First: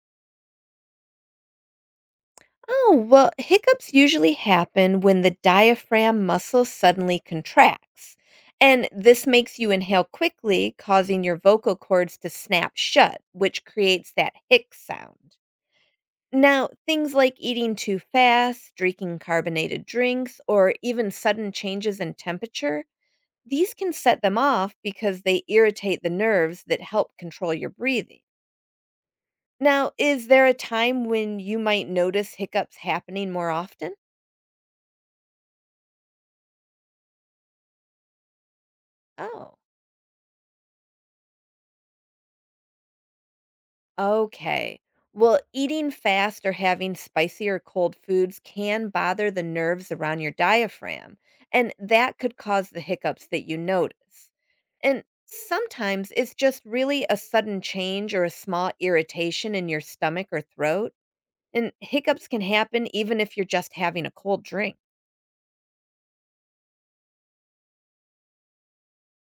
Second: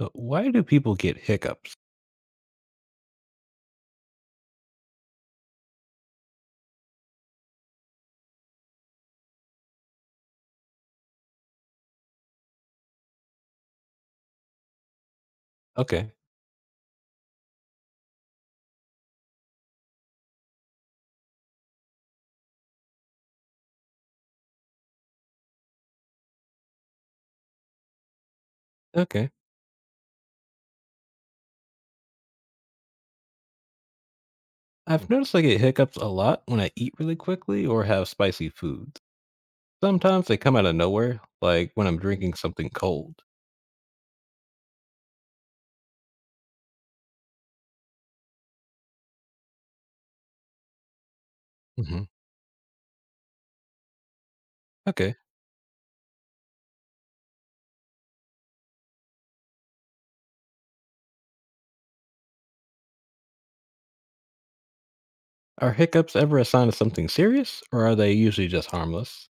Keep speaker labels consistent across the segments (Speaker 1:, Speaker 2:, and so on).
Speaker 1: But why do people get hiccups?
Speaker 2: Oh, well, hiccups usually happen when the diaphragm muscle suddenly contracts. And this makes you inhale quickly, causing your vocal cords to snap shut, which creates that hic sound.
Speaker 1: Okay,
Speaker 2: Now, things like eating too fast, drinking carbonated drinks, or even sudden changes in temperature, these can set them off because they irritate the nerves that help control your breathing.
Speaker 1: okay.
Speaker 2: Now, is there a time when you might notice hiccups happening more often?
Speaker 1: I've noticed I get hiccups a lot when I eat really quickly or have spicy foods.
Speaker 2: Oh.
Speaker 1: Sometimes they come out of nowhere, like when I'm drinking something cold.
Speaker 2: Okay. Well, eating fast or having spicy or cold foods can bother the nerves around your diaphragm, and
Speaker 1: Hmm.
Speaker 2: that could cause the hiccups that you notice. And
Speaker 1: Okay.
Speaker 2: sometimes it's just really a sudden change or a small irritation in your stomach or throat, and hiccups can happen even if you're just having a cold drink.
Speaker 1: Are hiccups ever a sign of something serious, or are they usually just harmless?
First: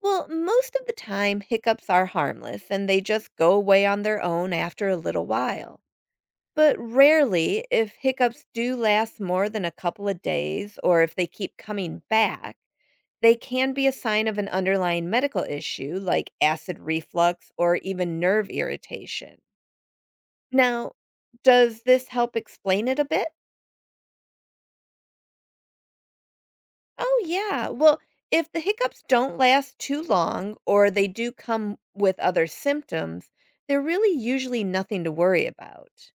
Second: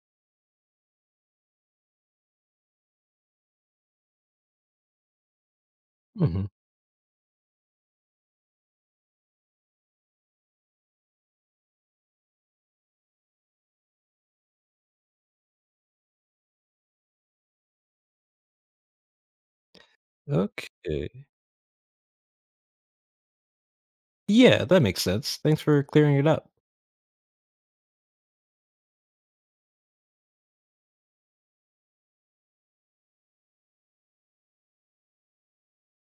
Speaker 2: Well, most of the time, hiccups are harmless and they just go away on their own after a little while.
Speaker 1: Hmm.
Speaker 2: But rarely, if hiccups do last more than a couple of days or if they keep coming back, they can be a sign of an underlying medical issue like acid reflux or even nerve irritation. Now,
Speaker 1: Okay.
Speaker 2: does this help explain it a bit?
Speaker 1: Yeah, that makes sense. Thanks for clearing it up.
Speaker 2: Oh, yeah. Well, if the hiccups don't last too long or they do come with other symptoms, they're really usually nothing to worry about.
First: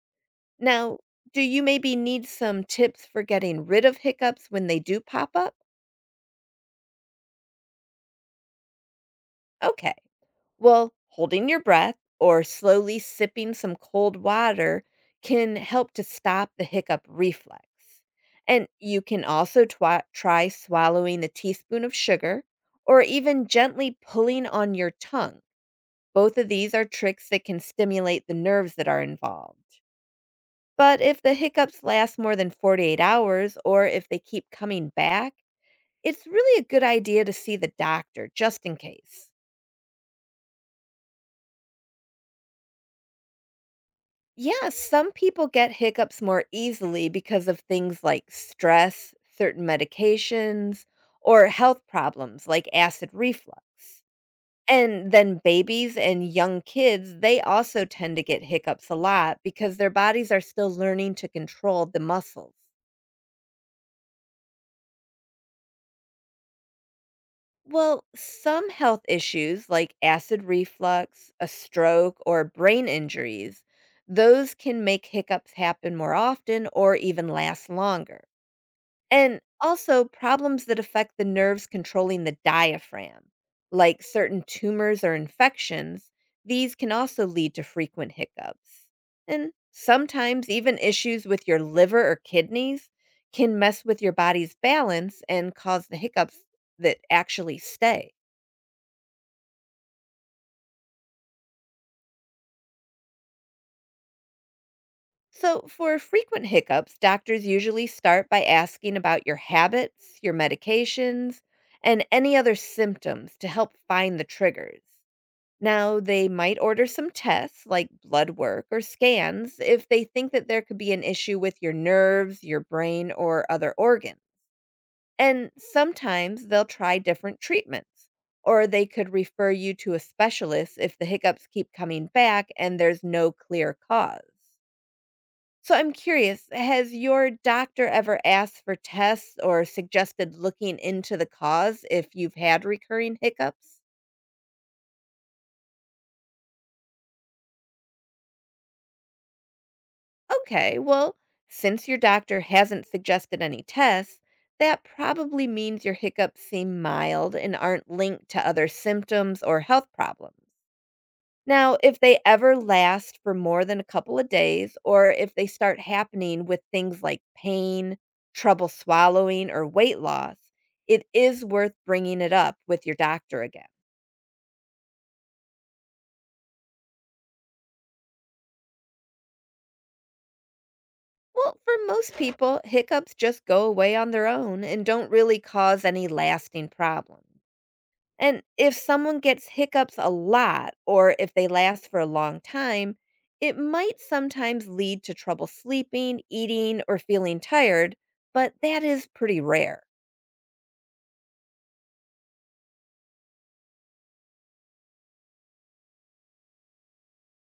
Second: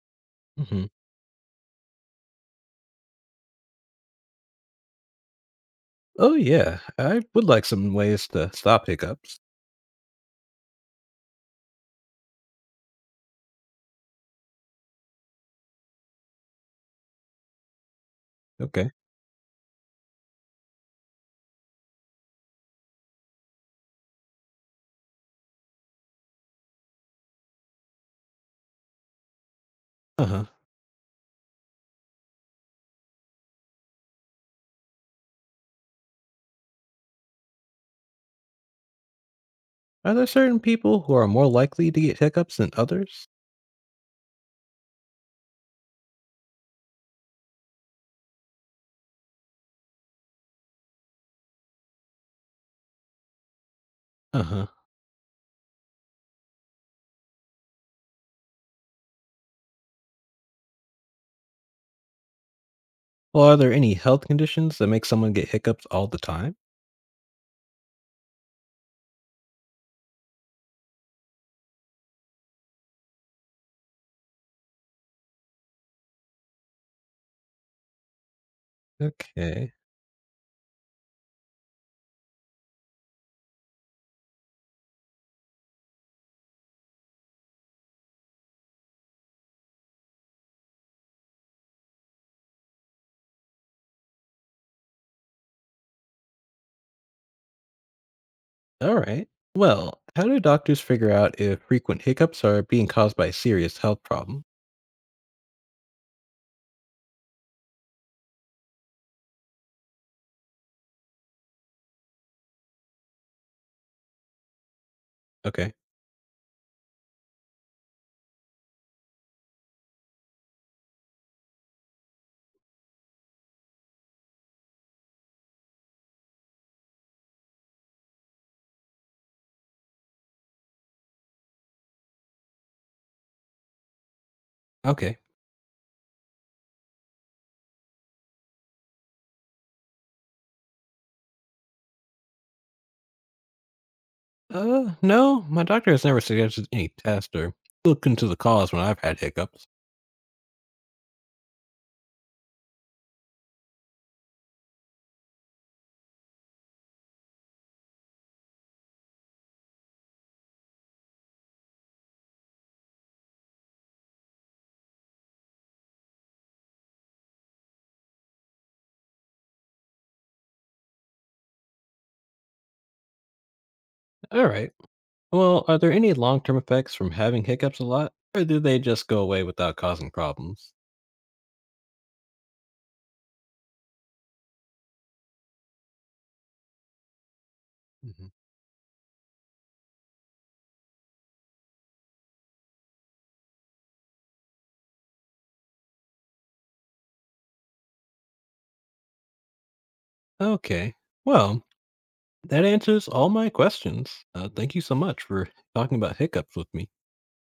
Speaker 1: Hmm.
Speaker 2: Now, do you maybe need some tips for getting rid of hiccups when they do pop up?
Speaker 1: Oh, yeah. I would like some ways to stop hiccups.
Speaker 2: Okay. Well, holding your breath or slowly sipping some cold water can help to stop the hiccup reflex. And
Speaker 1: Okay.
Speaker 2: you can also try swallowing a teaspoon of sugar or even gently pulling on your tongue. Both of these are tricks that can stimulate the nerves that are involved.
Speaker 1: Uh huh.
Speaker 2: But if the hiccups last more than 48 hours or if they keep coming back, it's really a good idea to see the doctor just in case.
Speaker 1: Are there certain people who are more likely to get hiccups than others?
Speaker 2: Yeah, some people get hiccups more easily because of things like stress, certain medications, or health problems like acid reflux.
Speaker 1: Uh huh.
Speaker 2: And then babies and young kids, they also tend to get hiccups a lot because their bodies are still learning to control the muscles.
Speaker 1: Well, are there any health conditions that make someone get hiccups all the time?
Speaker 2: Well, some health issues like acid reflux, a stroke, or brain injuries, those can make hiccups happen more often or even last longer. And
Speaker 1: Okay.
Speaker 2: also problems that affect the nerves controlling the diaphragm, like certain tumors or infections, these can also lead to frequent hiccups. And sometimes even issues with your liver or kidneys can mess with your body's balance and cause the hiccups that actually stay.
Speaker 1: All right. Well, how do doctors figure out if frequent hiccups are being caused by a serious health problem?
Speaker 2: So, for frequent hiccups, doctors usually start by asking about your habits, your medications, and any other symptoms to help find the triggers.
Speaker 1: Okay.
Speaker 2: Now, they might order some tests like blood work or scans if they think that there could be an issue with your nerves, your brain, or other organs. And sometimes they'll try different treatments, or they could refer you to a specialist if the hiccups keep coming back and there's no clear cause.
Speaker 1: Okay.
Speaker 2: So I'm curious, has your doctor ever asked for tests or suggested looking into the cause if you've had recurring hiccups?
Speaker 1: No, my doctor has never suggested any test or look into the cause when I've had hiccups.
Speaker 2: Okay, well, since your doctor hasn't suggested any tests, that probably means your hiccups seem mild and aren't linked to other symptoms or health problems. Now, if they ever last for more than a couple of days, or if they start happening with things like pain, trouble swallowing, or weight loss, it is worth bringing it up with your doctor again.
Speaker 1: All right. Well, are there any long term effects from having hiccups a lot, or do they just go away without causing problems?
Speaker 2: Well, for most people, hiccups just go away on their own and don't really cause any lasting problems.
Speaker 1: Hmm.
Speaker 2: And if someone gets hiccups a lot or if they last for a long time, it might sometimes lead to trouble sleeping, eating, or feeling tired, but that is pretty rare.
Speaker 1: Okay. Well, that answers all my questions. Thank you so much for talking about hiccups with me.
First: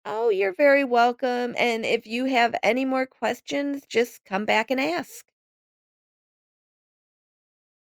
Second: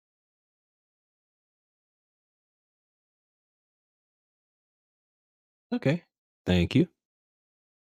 Speaker 2: Oh, you're very welcome. And if you have any more questions, just come back and ask.
Speaker 1: Okay. Thank you.